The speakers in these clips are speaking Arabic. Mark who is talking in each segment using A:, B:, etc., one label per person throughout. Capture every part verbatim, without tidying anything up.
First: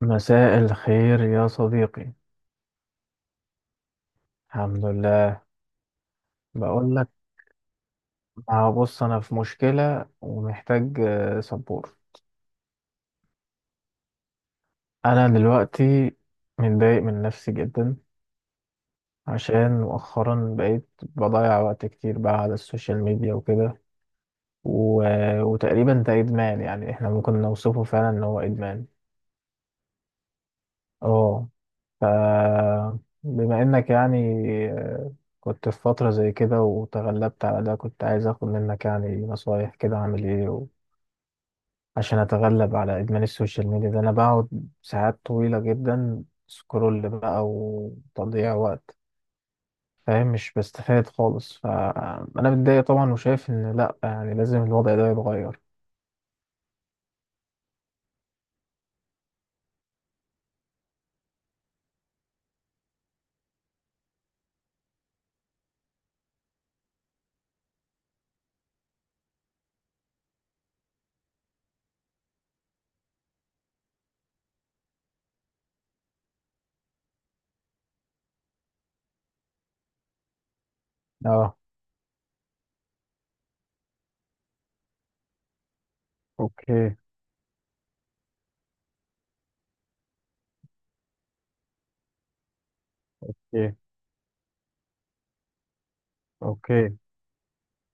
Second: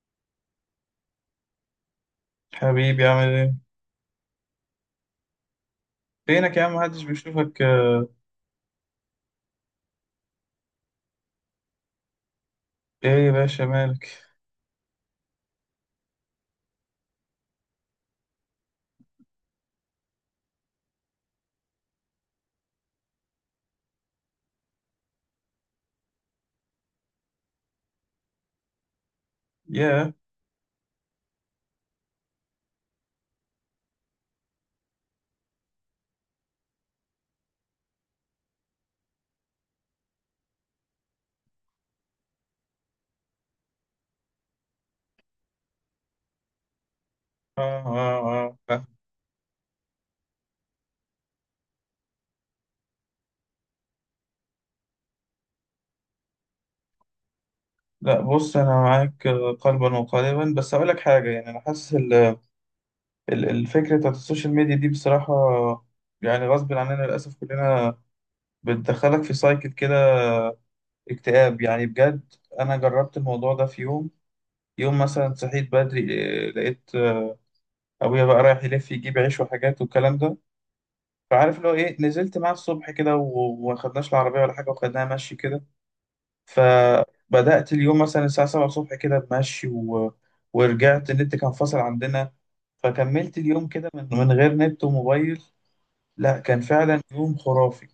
A: مساء الخير يا صديقي.
B: حبيبي، عامل ايه؟
A: الحمد لله.
B: فينك يا عم؟
A: بقول
B: محدش
A: لك،
B: بيشوفك آه،
A: ما بص، انا في مشكلة ومحتاج آه، سبورت.
B: ايه يا باشا، مالك؟
A: انا دلوقتي متضايق من نفسي جدا عشان مؤخرا بقيت بضيع وقت كتير بقى على السوشيال ميديا وكده، و... وتقريبا ده ادمان، يعني احنا ممكن نوصفه فعلا ان هو ادمان.
B: ياه.
A: اه. ف بما انك يعني آه، كنت في فترة زي كده وتغلبت على ده، كنت عايز اخد منك يعني نصايح كده اعمل ايه عشان اتغلب على ادمان السوشيال ميديا ده. انا بقعد ساعات طويلة جدا سكرول بقى
B: آه،
A: وتضييع
B: آه، آه.
A: وقت، فاهم؟ مش بستفاد خالص، فانا متضايق طبعا وشايف ان لا، يعني لازم الوضع ده يتغير.
B: لا، بص، انا معاك آه، قلبا وقالبا، بس اقول لك حاجه. يعني انا حاسس ال- ال- الفكره بتاعت السوشيال ميديا دي، بصراحه يعني غصب عننا للاسف كلنا، بتدخلك في سايكل كده اكتئاب يعني بجد. انا جربت الموضوع ده في يوم. يوم مثلا صحيت بدري، آه، لقيت آه، ابويا بقى رايح يلف يجيب عيش وحاجات والكلام ده.
A: اه.
B: فعارف اللي هو ايه، نزلت معاه الصبح كده و- وما خدناش العربية ولا حاجة، وخدناها مشي كده.
A: اوكي.
B: فبدأت اليوم مثلا الساعة السابعة الصبح كده بمشي و... ورجعت النت كان فاصل عندنا. فكملت اليوم
A: اوكي.
B: كده من... من غير نت وموبايل. لا، كان
A: اوكي.
B: فعلا يوم خرافي.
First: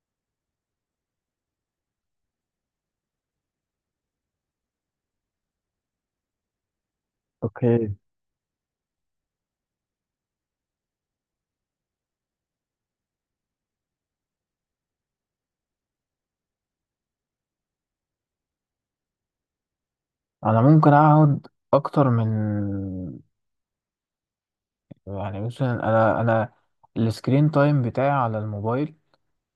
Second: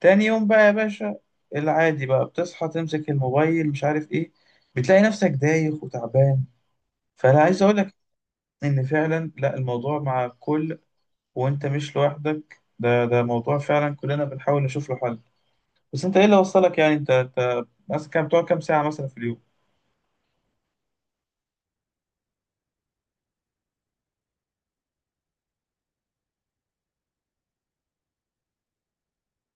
B: تاني يوم بقى يا باشا، العادي بقى بتصحى تمسك الموبايل مش عارف ايه، بتلاقي نفسك دايخ وتعبان. فانا عايز اقول لك
A: اوكي.
B: ان فعلا، لا، الموضوع مع الكل وانت مش لوحدك. ده ده موضوع فعلا كلنا بنحاول نشوف له حل. بس انت ايه اللي وصلك؟ يعني انت انت مثلا كام بتقعد، كام ساعة مثلا في اليوم؟
A: انا ممكن اقعد اكتر من، يعني مثلا انا انا السكرين تايم بتاعي على الموبايل،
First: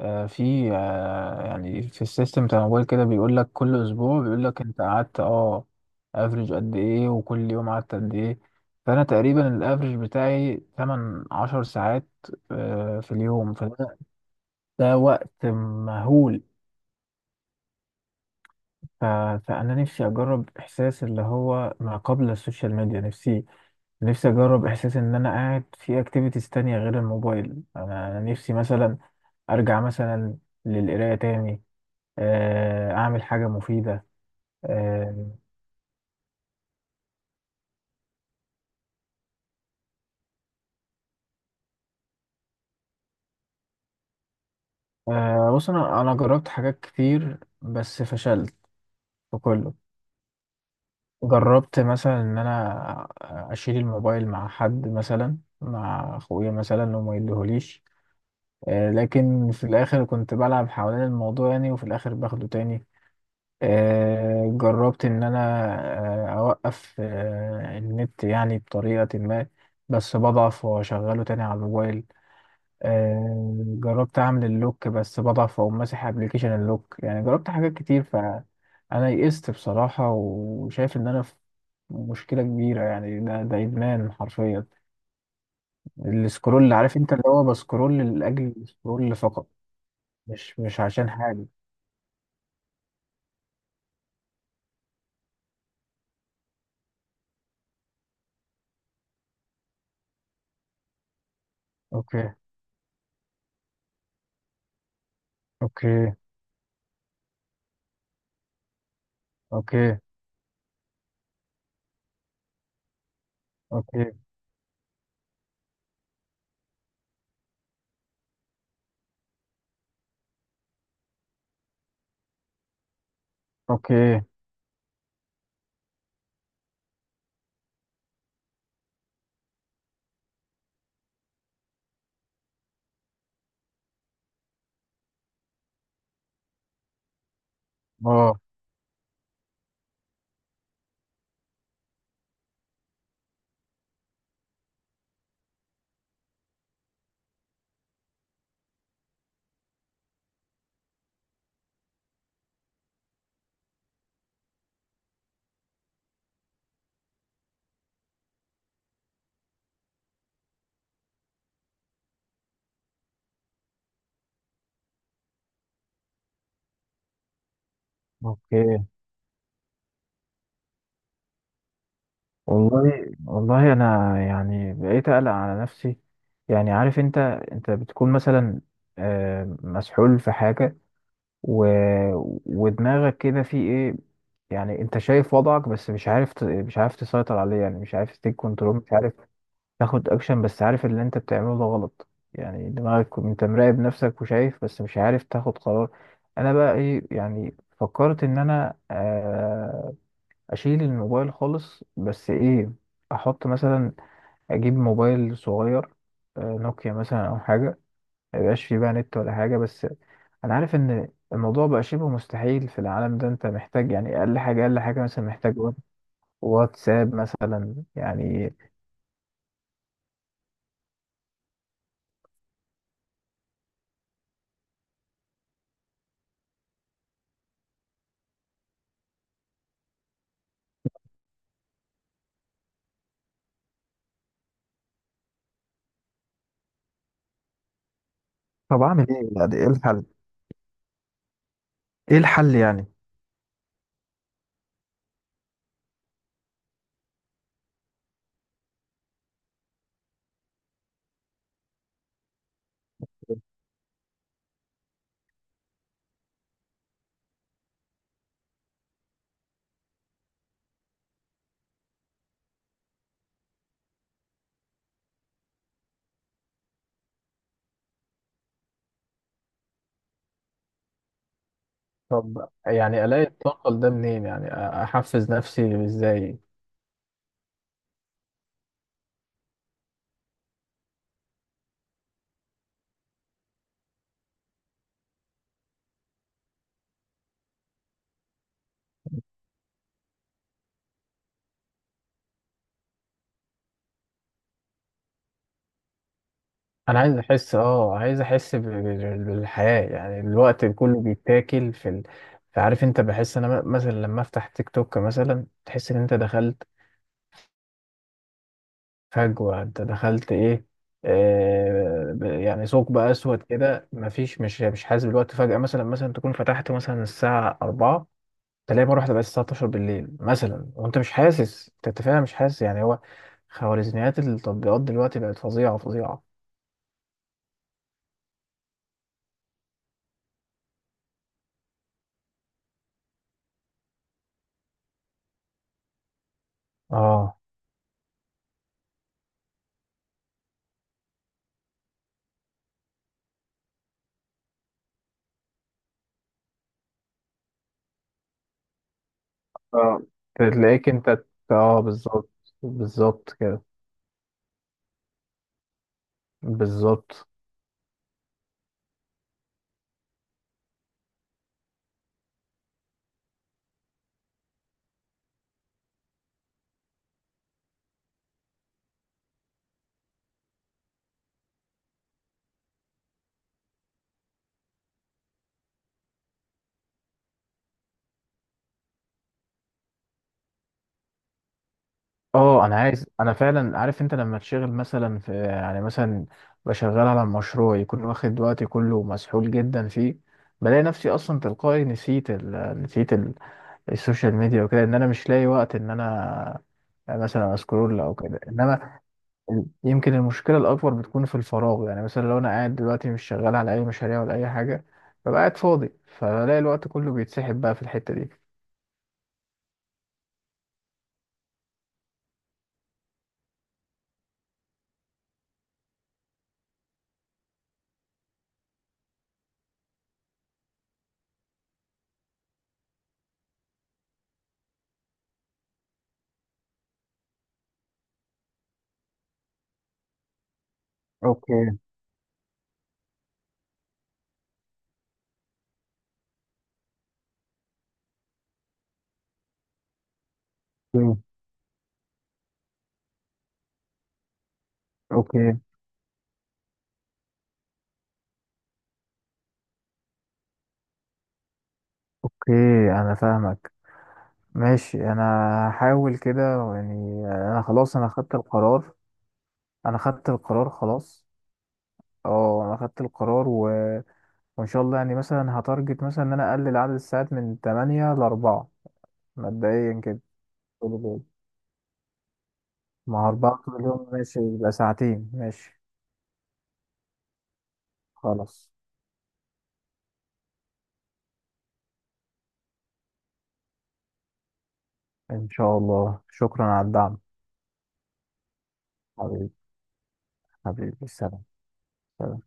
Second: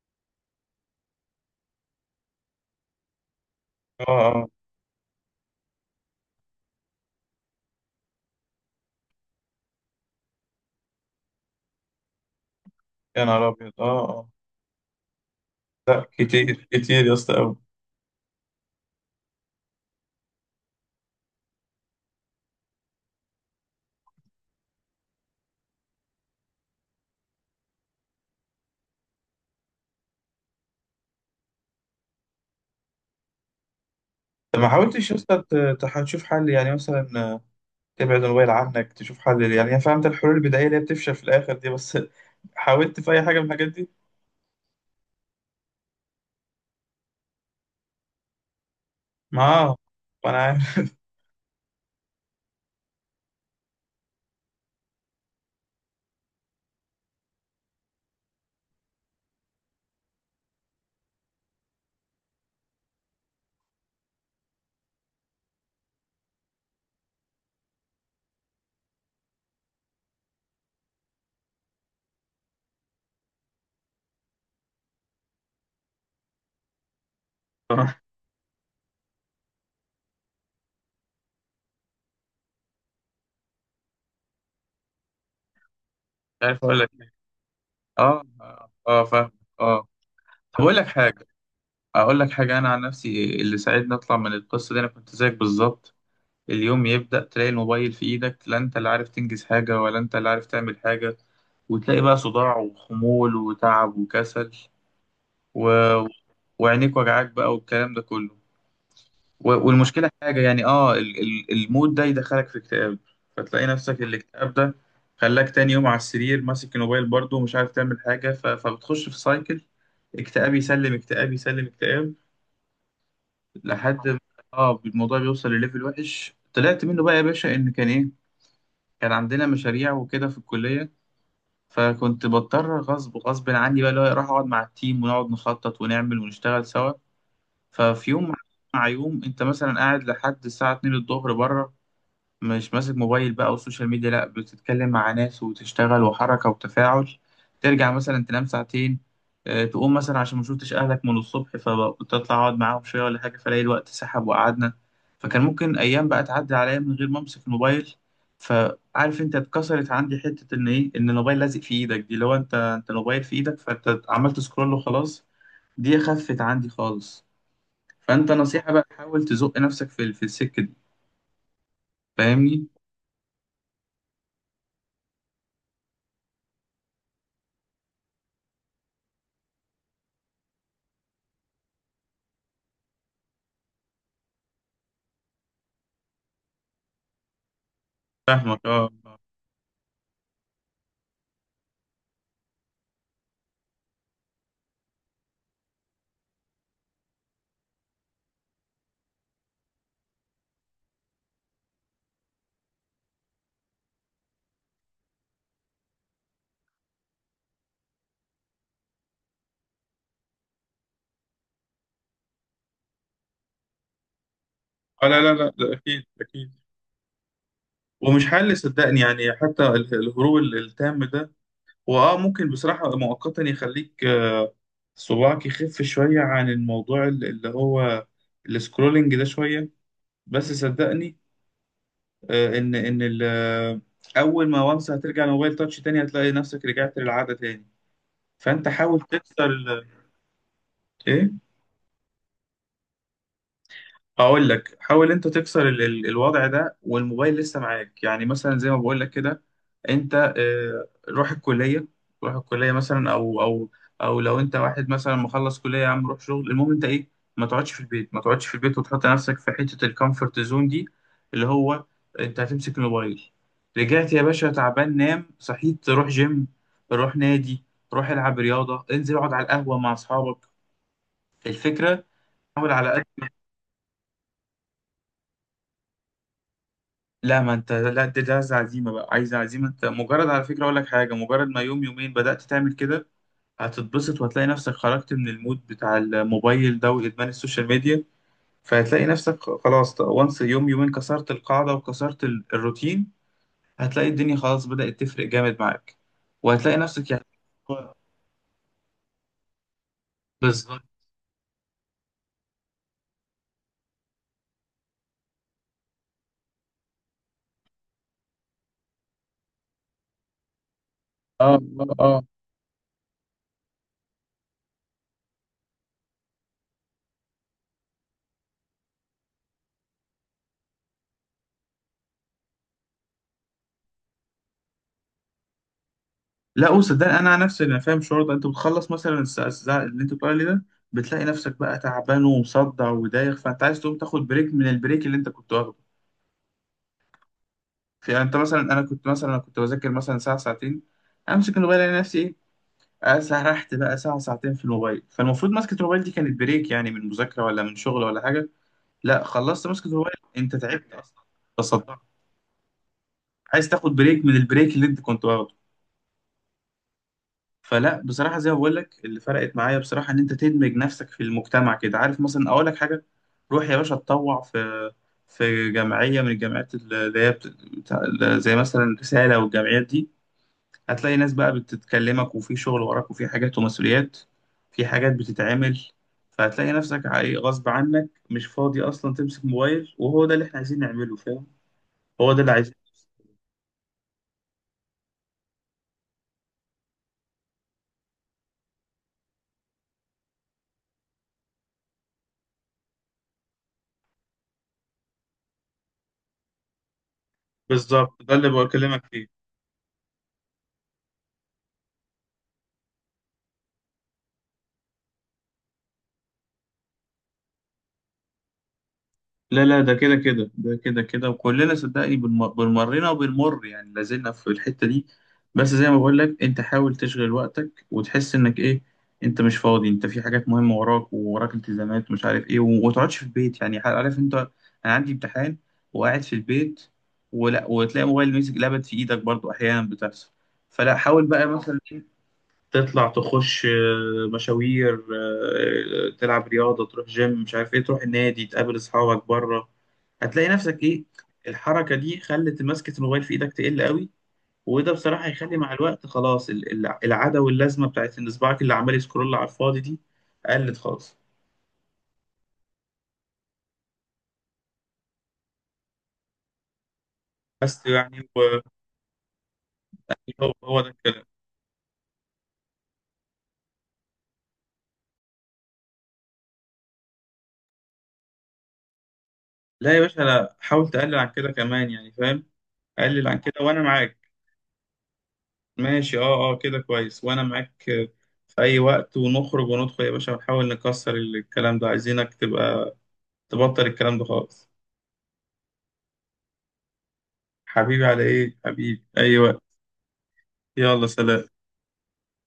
A: آه، في آه، يعني في السيستم بتاع الموبايل كده بيقول لك كل
B: اه
A: اسبوع، بيقول
B: اه.
A: لك انت قعدت اه افريج قد ايه وكل يوم قعدت قد ايه. فانا تقريبا الافريج بتاعي ثمانية عشرة ساعات آه، في
B: يا نهار
A: اليوم.
B: ابيض،
A: فده
B: اه اه.
A: ده وقت
B: لا
A: مهول.
B: كتير كتير يا اسطى قوي.
A: ف- فانا نفسي اجرب احساس اللي هو ما قبل السوشيال ميديا. نفسي نفسي اجرب احساس ان انا قاعد في اكتيفيتيز تانية غير الموبايل. انا أنا نفسي مثلا ارجع مثلا للقراية تاني، آه، اعمل حاجه مفيده.
B: طب ما حاولتش يا
A: آه،
B: اسطى ت- تح- تشوف حل؟ يعني مثلا آه، تبعد الموبايل عنك، تشوف حل. يعني انا فهمت الحلول البدائية اللي هي بتفشل في الاخر دي، بس حاولت في اي حاجة من الحاجات دي؟
A: آه، بص، انا انا جربت حاجات كتير بس فشلت في
B: ما
A: كله.
B: آه، ما انا عارف.
A: جربت مثلا ان انا اشيل الموبايل مع حد، مثلا مع اخويا مثلا، انه ما يديهوليش، آه، لكن في الاخر كنت بلعب حوالين الموضوع يعني، وفي الاخر باخده تاني. آه، جربت ان انا آه، اوقف آه، النت يعني بطريقه ما، بس بضعف واشغله تاني على الموبايل. آه، جربت اعمل اللوك بس بضعف، او ماسح ابلكيشن اللوك، يعني جربت حاجات
B: مش
A: كتير فانا يئست بصراحة، وشايف ان انا في مشكلة كبيرة. يعني ده ده ادمان حرفيا،
B: عارف
A: السكرول،
B: اقول لك
A: عارف
B: إيه.
A: انت اللي هو بسكرول
B: اه
A: لاجل
B: اه، آه،
A: السكرول
B: فاهم.
A: فقط،
B: اه.
A: مش
B: طب اقول
A: مش
B: لك
A: عشان
B: حاجة،
A: حاجة.
B: اقول لك حاجة. انا عن نفسي اللي ساعدني اطلع من القصة دي، انا كنت زيك بالظبط. اليوم يبدأ تلاقي الموبايل في إيدك، لا أنت اللي عارف تنجز حاجة ولا أنت اللي عارف تعمل حاجة. وتلاقي بقى
A: اوكي.
B: صداع وخمول وتعب وكسل و...
A: اوكي.
B: وعينيك وجعاك بقى والكلام ده كله. و...
A: اوكي.
B: والمشكلة حاجة يعني، آه ال... ال... المود ده يدخلك في اكتئاب. فتلاقي نفسك
A: اوكي.
B: الاكتئاب ده خلاك تاني يوم على السرير ماسك الموبايل برضه ومش عارف تعمل حاجة، ف... فبتخش في سايكل اكتئاب يسلم اكتئاب يسلم اكتئاب لحد ما
A: اوكي.
B: اه الموضوع بيوصل لليفل وحش. طلعت منه بقى يا باشا ان كان ايه، كان عندنا مشاريع وكده في الكلية. فكنت بضطر غصب غصب عني بقى، اللي هو اروح اقعد مع التيم ونقعد نخطط ونعمل ونشتغل سوا. ففي يوم
A: اه.
B: مع يوم، انت مثلا قاعد لحد الساعة اتنين الظهر بره، مش ماسك موبايل بقى والسوشيال ميديا، لا بتتكلم مع ناس وتشتغل، وحركة وتفاعل. ترجع مثلا تنام ساعتين، آه، تقوم مثلا عشان ما شفتش اهلك من الصبح فتطلع اقعد معاهم شوية ولا حاجة، فلاقي الوقت سحب وقعدنا. فكان ممكن ايام بقى تعدي عليا من غير ما امسك الموبايل. فعارف انت، اتكسرت عندي حتة ان ايه، ان الموبايل لازق في ايدك دي، لو انت انت الموبايل في ايدك فانت عملت سكرول وخلاص. دي خفت عندي خالص. فانت نصيحة
A: اوكي.
B: بقى، حاول تزق نفسك في في السكة دي. فاهمني؟
A: والله والله، انا يعني بقيت اقلق على نفسي. يعني عارف انت، انت بتكون مثلا آه، مسحول في حاجه و... ودماغك كده في ايه. يعني انت شايف وضعك بس مش عارف، ت... مش عارف تسيطر عليه، يعني مش عارف تيك
B: فاهمك
A: كنترول،
B: اه.
A: مش عارف تاخد اكشن، بس عارف اللي انت بتعمله ده غلط. يعني دماغك انت مراقب نفسك وشايف، بس مش عارف تاخد قرار. انا بقى ايه؟ يعني فكرت ان انا آه، اشيل الموبايل خالص، بس ايه، احط مثلا، اجيب موبايل صغير، آه، نوكيا مثلا او حاجه، ما يبقاش فيه بقى نت ولا حاجه. بس انا عارف ان الموضوع بقى شبه مستحيل في العالم ده، انت محتاج يعني اقل حاجه، اقل حاجه
B: آه لا
A: مثلا،
B: لا لا
A: محتاج
B: ده
A: وات-
B: أكيد أكيد.
A: واتساب مثلا
B: ومش
A: يعني.
B: حل صدقني، يعني حتى ال- الهروب ال- التام ده هو آه ممكن بصراحة مؤقتا يخليك، آه، صباعك يخف شوية عن الموضوع ال- اللي هو السكرولينج ده شوية. بس صدقني آه، إن إن ال- آه، أول ما وانس هترجع لموبايل تاتش تاني هتلاقي نفسك رجعت للعادة تاني. فأنت
A: طب
B: حاول
A: اعمل ايه؟
B: تكسر
A: يعني ايه
B: ال...
A: الحل؟
B: إيه؟
A: ايه الحل يعني؟
B: اقول لك، حاول انت تكسر ال ال الوضع ده والموبايل لسه معاك. يعني مثلا زي ما بقول لك كده، انت آه، روح الكليه، روح الكليه مثلا، او او او لو انت واحد مثلا مخلص كليه يا عم روح شغل، المهم انت ايه، ما تقعدش في البيت، ما تقعدش في البيت وتحط نفسك في حته الكومفورت زون دي. اللي هو انت هتمسك الموبايل، رجعت يا باشا تعبان، نام، صحيت روح جيم، روح نادي، روح العب رياضه، انزل اقعد على القهوه مع اصحابك. الفكره،
A: طب
B: حاول على...
A: يعني الاقي الطاقه ده منين؟ يعني أ- احفز نفسي ازاي؟
B: لا ما انت لا، دي دي عايز عزيمه بقى، عايز عزيمه. انت مجرد، على فكره اقول لك حاجه، مجرد ما يوم يومين بدات تعمل كده هتتبسط وهتلاقي نفسك خرجت من المود بتاع الموبايل ده وادمان السوشيال ميديا. فهتلاقي نفسك خ- خلاص وانس يوم يومين كسرت القاعده وكسرت ال- الروتين، هتلاقي الدنيا خلاص بدات تفرق جامد معاك وهتلاقي
A: انا
B: نفسك
A: عايز
B: يعني
A: احس، اه عايز احس ب- ب- بالحياة. يعني الوقت
B: بالظبط.
A: كله بيتاكل. في ال... فعارف انت بحس انا م- مثلا لما افتح تيك توك مثلا تحس ان انت دخلت فجوة، انت دخلت ايه،
B: اه
A: آه
B: اه.
A: ب- يعني ثقب اسود كده، مفيش، مش مش حاسس بالوقت. فجأة مثلا مثلا تكون فتحت مثلا الساعة اربعة تلاقي مرة واحدة بقت الساعة الثانية عشرة بالليل مثلا، وانت مش حاسس. انت أنت فعلا مش حاسس يعني. هو خوارزميات التطبيقات دلوقتي بقت فظيعة فظيعة.
B: لا قول، صدقني انا عن نفسي انا فاهم الشعور ده. انت بتخلص مثلا الساعه الساعة اللي انت بتقول عليه ده، بتلاقي نفسك بقى تعبان ومصدع ودايخ فانت عايز تقوم تاخد بريك من البريك اللي انت كنت واخده
A: اه.
B: في، يعني انت مثلا، انا كنت مثلا أنا كنت بذاكر مثلا ساعه ساعتين، امسك الموبايل الاقي نفسي ايه، آه، سرحت بقى ساعه ساعتين في الموبايل. فالمفروض مسكه الموبايل دي كانت بريك يعني من مذاكره ولا من شغل ولا حاجه. لا، خلصت مسكه
A: اه.
B: الموبايل انت
A: تلاقيك
B: تعبت اصلا،
A: انت. اه
B: تصدعت،
A: بالظبط. بالظبط كده.
B: عايز تاخد بريك من البريك اللي انت كنت واخده.
A: بالظبط.
B: فلا بصراحة زي ما بقول لك، اللي فرقت معايا بصراحة، إن أنت تدمج نفسك في المجتمع كده. عارف مثلا أقول لك حاجة، روح يا باشا اتطوع في في جمعية من الجمعيات اللي هي بت... بتاع- زي مثلا رسالة والجمعيات دي، هتلاقي ناس بقى بتتكلمك وفي شغل وراك وفي حاجات ومسؤوليات، في حاجات بتتعمل، فهتلاقي نفسك عاي- غصب عنك مش فاضي أصلا تمسك موبايل. وهو ده اللي إحنا عايزين نعمله، فاهم؟ هو ده اللي
A: اه
B: عايزين.
A: انا عايز. انا فعلا، عارف انت لما تشغل مثلا في، يعني مثلا بشغل على مشروع يكون واخد وقتي كله ومسحول جدا فيه، بلاقي نفسي اصلا تلقائي نسيت ال... نسيت ال... السوشيال ميديا وكده. ان انا مش لاقي وقت ان انا مثلا اسكرول او
B: بالظبط ده
A: كده.
B: اللي
A: انما
B: بكلمك فيه.
A: يمكن المشكلة الأكبر بتكون في الفراغ، يعني مثلا لو أنا قاعد دلوقتي مش شغال على أي مشاريع ولا أي حاجة، ببقى قاعد فاضي فبلاقي الوقت كله بيتسحب بقى في الحتة دي.
B: لا لا ده كده كده ده كده كده، وكلنا صدقني بنم- بنمرنا وبنمر يعني لازلنا في الحتة دي. بس زي ما بقول لك انت حاول تشغل وقتك وتحس انك ايه، انت مش فاضي، انت في حاجات مهمة وراك، ووراك التزامات ومش عارف ايه، وما تقعدش في البيت. يعني عارف انت، انا عندي امتحان وقاعد في البيت، ولا وتلاقي موبايل ماسك لابد في ايدك برضو، احيانا بتحصل. فلا حاول بقى آه.
A: اوكي.
B: مثلا تطلع تخش آه، مشاوير، آه، آه، تلعب رياضة، تروح جيم مش عارف ايه، تروح النادي تقابل اصحابك بره. هتلاقي نفسك ايه،
A: اوكي.
B: الحركة دي خلت ماسكة الموبايل في ايدك تقل قوي. وده بصراحة
A: اوكي.
B: هيخلي مع الوقت خلاص ال- ال- العادة واللازمة بتاعت ان صباعك اللي عمال يسكرول على الفاضي دي قلت خالص.
A: اوكي. انا فاهمك، ماشي. انا هحاول كده يعني. انا
B: بس
A: خلاص، انا
B: يعني
A: خدت
B: هو
A: القرار. انا خدت
B: هو
A: القرار
B: هو ده الكلام.
A: خلاص. اه، انا خدت القرار و... وان شاء الله يعني مثلا هتارجت مثلا ان انا اقلل عدد الساعات من تمانية ل اربعة
B: لا يا
A: مبدئيا كده.
B: باشا لا، حاول
A: حلو
B: تقلل
A: جدا.
B: عن كده كمان يعني فاهم، قلل
A: ما
B: عن كده
A: اربعة
B: وانا
A: كل يوم
B: معاك.
A: ماشي، يبقى ساعتين ماشي.
B: ماشي، اه اه كده كويس وانا معاك في
A: خلاص.
B: اي وقت. ونخرج وندخل يا باشا ونحاول نكسر الكلام ده، عايزينك تبقى تبطل الكلام ده خالص.
A: إن شاء الله، شكرا على الدعم.
B: حبيبي، على ايه حبيبي، اي
A: حبيبي
B: وقت. يلا
A: حبيبي. سلام.
B: سلام.
A: سلام.